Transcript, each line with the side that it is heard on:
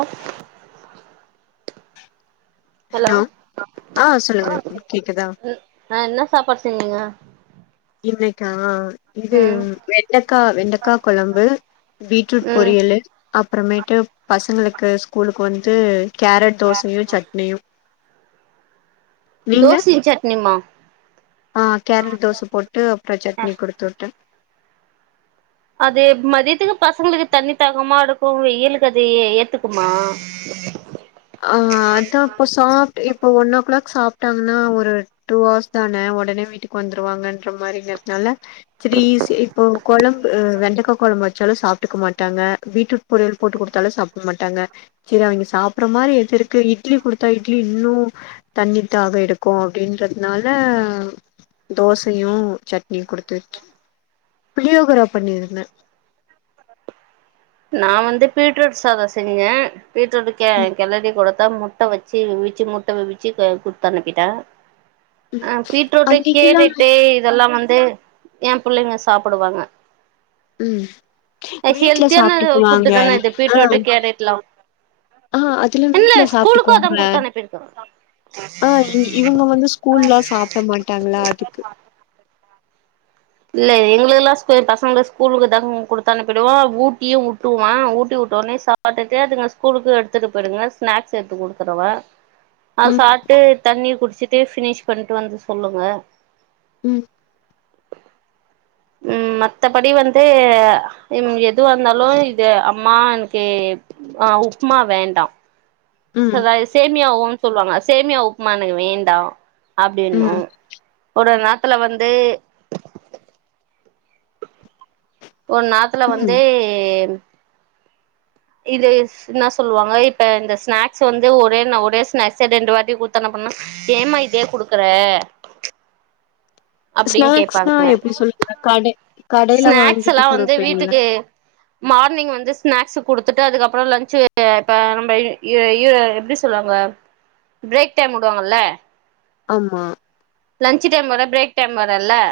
right: ஆ
left: hello ஆ சொல்லுங்க கேக்குதா
right: ம் ஆ என்ன சாப்பாடு செஞ்சீங்க
left: இன்னைக்கா இது
right: ம்
left: வெண்டக்கா வெண்டக்கா கொழம்பு பீட்ரூட்
right: ம்
left: பொரியலு அப்புறமேட்டு பசங்களுக்கு ஸ்கூலு க்கு வந்து கேரட் தோசையு சட்னியு
right: தோசயு சட்னியுமா
left: அ கேரட் தோச போட்டு அப்பறோ சட்னி குடுத்துவுட்டே
right: அது மதியத்துக்கு பசங்களுக்கு தண்ணி தாகமா எடுக்கு வெயிலுக்கு அது ஏ ஏ ஏத்துக்குமா
left: அ அதா இப்ப சாப்ட்டு இப்ப ஒன் ஓ கிளாக் சாப்ட்டாங்கன்னா ஒரு டூ ஹார்ஸ் தான ஒடனே வீட்டுக்கு வந்துருவாங்கன் ன்ற மாரிங்கறதுனால த்ரீ சி இப்போ கொழம்பு அ வெண்டக்கா கொழம்பு வெச்சாலு சாப் ட்டுக்க மாட்டாங்க பீட்ரூட் பொரியல் போட்டுக் குடுத்தாலு சாப்ட மாட்டாங்க சேரி அவங்க சாப் ற மாரி எது இருக்கு இட்லி குடுத்தா இட்லி இன்னு தண்ணித் தாகோ எடுக்கோ அப்டின்றத்னால தோசயு சட்னியு குடுத்துட் புளியோகரா பண்ணிருந்தே
right: நா வந்து பீட்ரூட் சாதோ செஞ்சே பீட்ரூட்டு கெ
left: ம்
right: கெலரி குடுத்த மு ட்ட வெச்சி அவிச்ச முட்ட வெச்சி அ குடுத்தனுப்பிட்ட
left: ம்
right: அ பீட்ரூட்டு
left: அன்னைக்கெல்லா
right: கேரட்டு இதெல்லா வந்து எ புள்ளைங்க சாப்டுவாங்க
left: உ
right: ஆ ஹெல்த்தியான ஃபுட் தான இது
left: ஆ
right: பீட்ரூட்டு கேரட்லா
left: ஆ அதுல
right: என்னல
left: வீட்ல
right: ஸ்கூலுக்கோ அதா
left: சாப்ட்டுக்குவாங்க.
right: குடுத்தனுப்பிருக்க [inaudible]
left: ஆ இங் இவங்க வந்து ஸ்கூல்லா சாப்ட மாட்டாங்களா அதுக்கு.
right: இல்ல எங்களுக்குல்லா [unintelligible] பசங்கள ஸ்கூலுக்கு தா குடுத்தனுப்பிடுவோ ஊட்டியு உட்டுவா ஊட்டிவுட்ட ஒன்னே சா பாட்டுட்டு அதுங்க ஸ்கூலுக்கு எடுத்துட்டு போயிடுங்க ஸ்நாக்ஸ் எத்து குடுத்துருவ அது
left: ம்
right: சாப்ட்டு தண்ணி குடிச்சிட்டு ஃபினிஷ் பண்ட்டு வந்து சொல்லுங்க
left: உ
right: உ மத்தபடி வந்து உ எதுவாந்தாலு இது அம்மா என்க்கி அ உப்மா வேண்டா
left: ம்
right: சதா சேமியாவு சொல்லுவாங்க சேமியா உப்மா எனக்கு வேண்டா அப்டின்னோ
left: ம்
right: ஒரு நாத்துல வந்து ஒரு நாத்துல
left: ம்
right: வந்தே இதுஸ் இன்னா சொல்லுவாங்க இப்ப இந்த ஸ்நாக்ஸ் வந்து ஒரே ந ஒரே ஸ்நாக்ஸ்ஸே ரெண்டு வாட்டி குத்தனப்பண்ணா ஏ மா இதே குடுக்கற அப்டின்னு
left: ஸ்நாக்ஸ்னா
right: கேப்பாங்க
left: எப்டி சொல்லுங்க கடை கடைல
right: ஸ்நாக்ஸ்
left: வாங்கிட்டு
right: எல்லா வந்து
left: குடுப்பீங்கல்ல
right: வீட்டுக்கே மார்னிங் வந்து ஸ்நாக்ஸ்ஸு குடுத்துட்டு அதுக்கப்றோ லஞ்சு இப்ப நம்ம எ எ எப்டி சொல்லுவாங்க பிரேக் டைம் உடுவாங்கல்ல
left: ஆமா
right: லஞ்ச் டைம் வர பிரேக் டைம் வரல்ல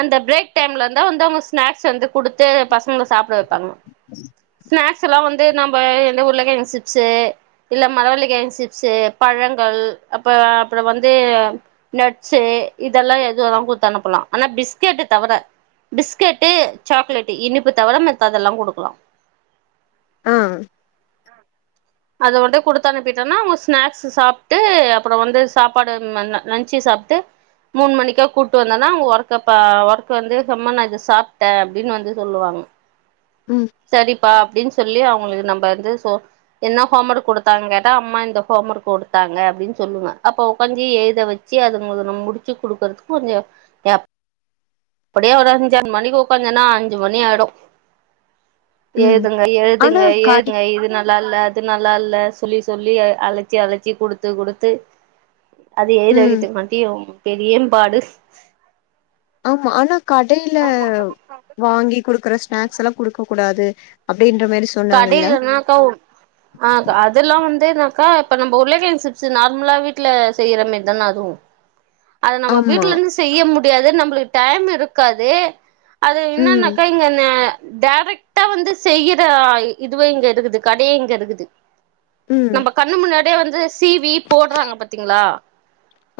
right: அந்த பிரேக் டைம்லந்தா வந்து அவுங்க ஸ்நாக்ஸ் வந்து குடுத்து பசங்கள சாப்ட வப்பாங்க ஸ்நாக்ஸ்ஸல்லா வந்து நம்ப எந்த உருளக்கெழங்கு சிப்ஸு இல்ல மரவள்ளிக்கெழங்கு சிப்ஸு பழங்கள் அப்ற அப்றோ வந்து நட்ஸு இதெல்லா எதுவனா குத்து அனுப்பலா ஆனா பிஸ்கெட்டுத் தவர பிஸ்கெட்டு சாக்லட்டு் இனிப்பு தவர மத்ததெல்லா குடுக்கலா
left: ஆ
right: அத மட்டோ குடுத்தனுப்பிட்டோன்னா அவுங்க ஸ்னாக்ஸ்ஸு சாப்ட்டு அப்பறோ வந்து சாப்பாடு லஞ்சி சாப்ட்டு மூணு மணிக்கா கூட்டு வந்தன்னா அவங்க ஒர்க்கப்ப ஒர்க்க வந்து சம்மா நா இத சாப்ட்டே அப்டின்னு வந்து சொல்லுவாங்க
left: உ
right: சரிப்பா அப்டின்னு சொல்லி அவுங்களுக்கு நம்ம வந்து சோ என்ன ஹோம் ஒர்க் குடுத்தாங்க கேட்டா அம்மா இந்த ஹோம் ஒர்க் குடுத்தாங்க அப்டின்னு சொல்லுவ அப்போ உக்காஞ்சி எழுத வ ச்சு அது நம்ம முடிச்சு கொடுக்கறதுக்கு கொஞ்ச கேப் அப்டியே ஒரு அஞ்சாறு மணிக்கு ஒக்காந்தன்னா அஞ்சு மணி ஆயிடு
left: ம்
right: எழுதுங்க
left: ஆனா
right: எழுதுங்க
left: கடை
right: எழுதுங்க இது நல்லால்ல இது நல்லால்ல சொல்லி சொல்லி அழச்சி அழச்சி குடுத்து குடுத்து அது எழுத
left: ம்
right: வைக்கிறதுக்கு காட்டியு பெரியன் பாடு
left: ஆமா ஆனா கடையில வாங்கி குடுக்கற ஸ்நாக்ஸ்ல்லா குடுக்க கூடாது அப்டின்ற மாரிஸ்
right: கடையிலன்னாக்கவு ஆ அத் அதெல்லா வந்து என்னாக்கா இப்ப நம்ப உருளகெழங்கு சிப்ஸ்ஸு நார்மலா வீட்ல செய்யற மாரி தான அதுவு அது நம்ம
left: ஆமா
right: வீட்லருந்து செய்ய முடியாது நம்மளுக்கு டைம் இருக்காது அது
left: ம்
right: என்னன்னாக்கா இங்கன டைரக்ட்டா வந்து செய்ர் து இதுவே இங்க இருக்குது கடயே இங்க இருக்குது
left: ம்
right: நம்ப கண் ண்ணு முன்னாடியே வந்து சீவி போடுறாங்க பாத்தீங்களா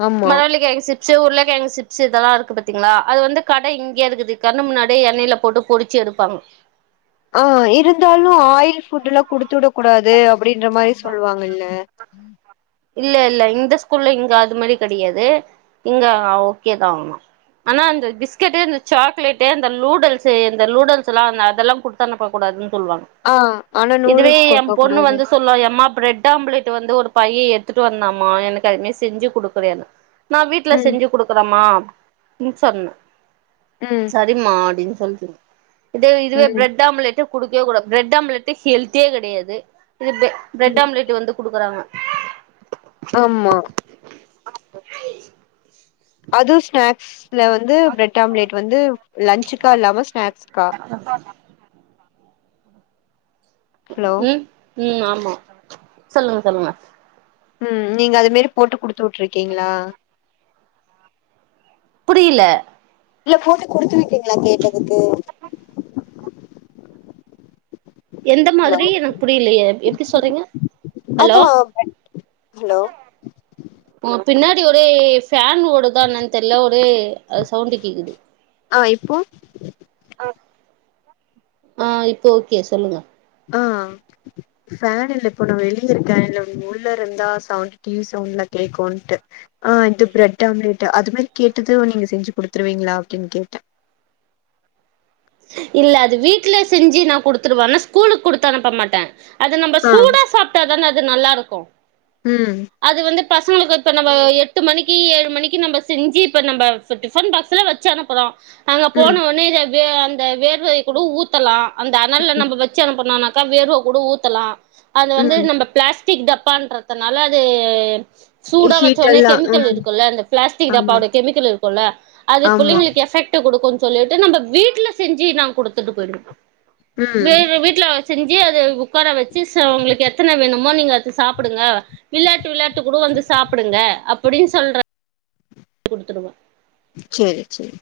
left: ஆமா
right: மரவள்ளி கெழங்கு சிப் சே உருளகெழங்கு சிப்ஸ் இதெல்லா இருக்கு பாத்தீங்களா அது வந்து கட இங்க இருக்குது கண்ணு முன்னாடியே எண்ணெயில போட்டு பொறிச்சி எடுப்பாங்க
left: ஆ இருந்தாலு ஆயில் ஃபுட்டுல்லா குடுத்து விட கூடாது அப்டின்ற மாரி சொல்லுவாங்கல்ல
right: இல்லல்ல இந்த ஸ்கூல்ல இங்க அது மாரி கெடையாது இங்க ஆ ஓகேதா அதெல்லா ஆனா இந்த பிஸ்கெட்டு இந்த சாக்லேட்டு அந்த லூடல்ஸ்ஸே இந்த லூடல்ஸ்ஸுல்லா அந்த அதெல்லா குடுத் தனுப்ப கூடாதுன்னு சொல்லுவாங்க
left: ஆ ஆனா
right: இதுவே
left: நூடுல்ஸ்
right: என்
left: குடுக்க
right: பொண்ணு
left: கூடாது
right: வந்து சொல்லுவா எம்மாப் பிரெட் ஆம்லேட் வந்து ஒரு பையன் எடுத்துட்டு வந்தாமா எனக்கு அதுமே செஞ்சு குடுக்குறியான்னா நா வீட்டுல
left: ம்
right: செஞ்சு குடுக்குறேமா ம் சொன்னே
left: ம்
right: சரிமா அப்டின்னு [unintelligible] இது இதுவே
left: ம்
right: பிரெட் ஆம்லேட்டு குடுக்கவே கூடாது பிரெட் ஆம்லெட்டு ஹெல்தியே கெடையாது இது பெ பிரெட்
left: ம்
right: ஆம்லெட்டு வந்து குடுக்குறாங்க
left: ஆமா அது ஸ்நாக்ஸ்ல வந்து பிரட் ஆம்லேட் வந்து லன்ச்சுக்கா இல்லாம ஸ்நாக்ஸ்க்கா
right: [inaudible]
left: ஹலோ
right: ம் ம் ஆமா சொல்லுங்க சொல்லுங்க
left: ம் நீங்க அது மாரி போட்டு குடுத்துட்ருக்கீங்களா
right: புரியில
left: இல்ல போட்டு குடுத்து விட்டிங்களா கேட்டதுக்கு
right: எந்த
left: ஹலோ
right: மாதிரி எனக்கு புரிலையே எப்டி சொல்றீங்க ஹலோ
left: அதா ஹலோ
right: ஒ பின்னாடி ஒரே ஃபேன் ஓடுதா என்னான்னு தெர்ல ஒரே அது சவுண்டு கேக்குது
left: ஆ இப்போ
right: அ ஆ இப்ப ஓகே சொல்லுங்க
left: ஆ ஃபேன் இல்ல இப்ப நா வெளிய இருக்கே இல்ல உள்ள இருந்தா சவுண்ட் டி வி சவுண்ட்லா கேக்குன்ட்டு ஆ இந்த பிரெட் ஆம்லெட்டு அது மாரி கேட்டது நீங்க செஞ்சு கொடுத்துருவீங்களா அப்டின்னு கேட்டே
right: இல்ல அது வீட்ல செஞ்சு நா குடுத்துருவே ஆனா ஸ்கூலுக்கு குடுத்தனுப்ப மாட்டே அது நம்ப
left: ஆ
right: சூடா சாப்ட்டாதானே அது நல்லாருக்கு
left: ம்
right: அது வந்து பசங்களுக்கு இப்ப நம்ப எட்டு மணிக்கு ஏழு மணிக்கு நம்ப செஞ்சி இப்ப நம்ப இப்ப டிஃபன் பாக்ஸ்ஸுல வச்சு அனுப்புறோ அங்க
left: ம்
right: போனோனே இத வே அந்த வேர்வ கூட ஊத்தலா அந்த அனல்ல நம்ம வச் ச்சு அனுப்புனானாக்க வேர்வ கூட ஊத்தலா அதுல வந்து
left: ம்
right: நம்ப பிளாஸ் டிக் டப்பான்றதுனால அது சூடா வச்ச
left: ஹீட்
right: உடனே
left: எல்லா
right: கெமிக்கல்
left: ம்
right: இருக்குல்ல அந்த பிளாஸ்டிக்
left: ஆமா
right: டப்பாவோட கெமிக்கல் இருக்குல்ல அது
left: ஆமா
right: புள்ளிங்களுக்கு எஃபெக்ட் ட்டு குடுக்குன்னு சொல்ட்டு நம்ம வீட்ல செஞ்சு நா குடுத்துட்டு போயிடுவ
left: ம்
right: வேற வீட்ல செஞ்சு அது உக்கார வெச்சு உங்களுக்கு எத்தன வேணு மோ நீங்க அத சாப்டுங்க விளாட்டு விளாட்டு கூட வந்து சாப்டுங்க அப்டின் சொல்ற குடுத்துருவோ
left: சேரி சேரி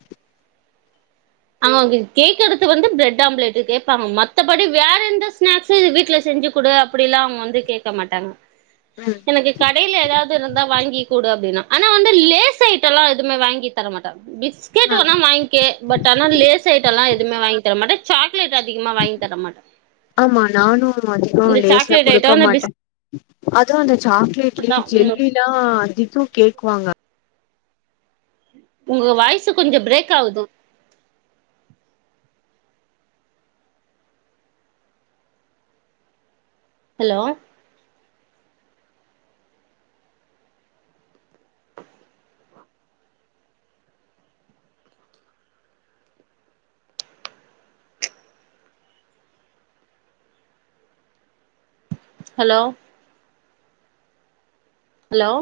right: அவுங்க கேக் எடுத்து வந்து பிரெட் ஆம்லேட் கேப்பாங்க மத்தபடி வேற எந்த ஸ்நாக்ஸு வீட்ல செஞ்சு குடு அப்டியெல்லா அவுங்க வந்து கேக்க மாட்டாங்க
left: ம்
right: எனக்கு கடைல எதாவது இருந்தா வாங்கி குடு அப்டின்னா ஆனா வந்து லேஸ் அயி டெல்லா எதுவமே வாங்கி தர மாட்ட பிஸ்
left: ஆ
right: வாங்கிக பட் ஆனா லேஸ் அய்ட்டெல்லா எதுமே வாங்கி தர மாட்ட சாக்லேட் அதிகமா வாங்கி தர மாட்ட
left: ஆமா நானு அதிகோ
right: இந்த
left: லேஸ்ல்லா
right: சாக்லேட் ஐட்டோ
left: குடுக்க
right: இந்த
left: மாட்ட அதா அந்த
right: பிஸ்கட்
left: சாக்லேட்லியே
right: தா ம்
left: ஜெல்லில்லா அதிகோ கேக்குவாங்க
right: உங்க வாய்ஸு கொஞ்சோ பிரேக் ஆது ஹலோ ஹலோ ஹலோ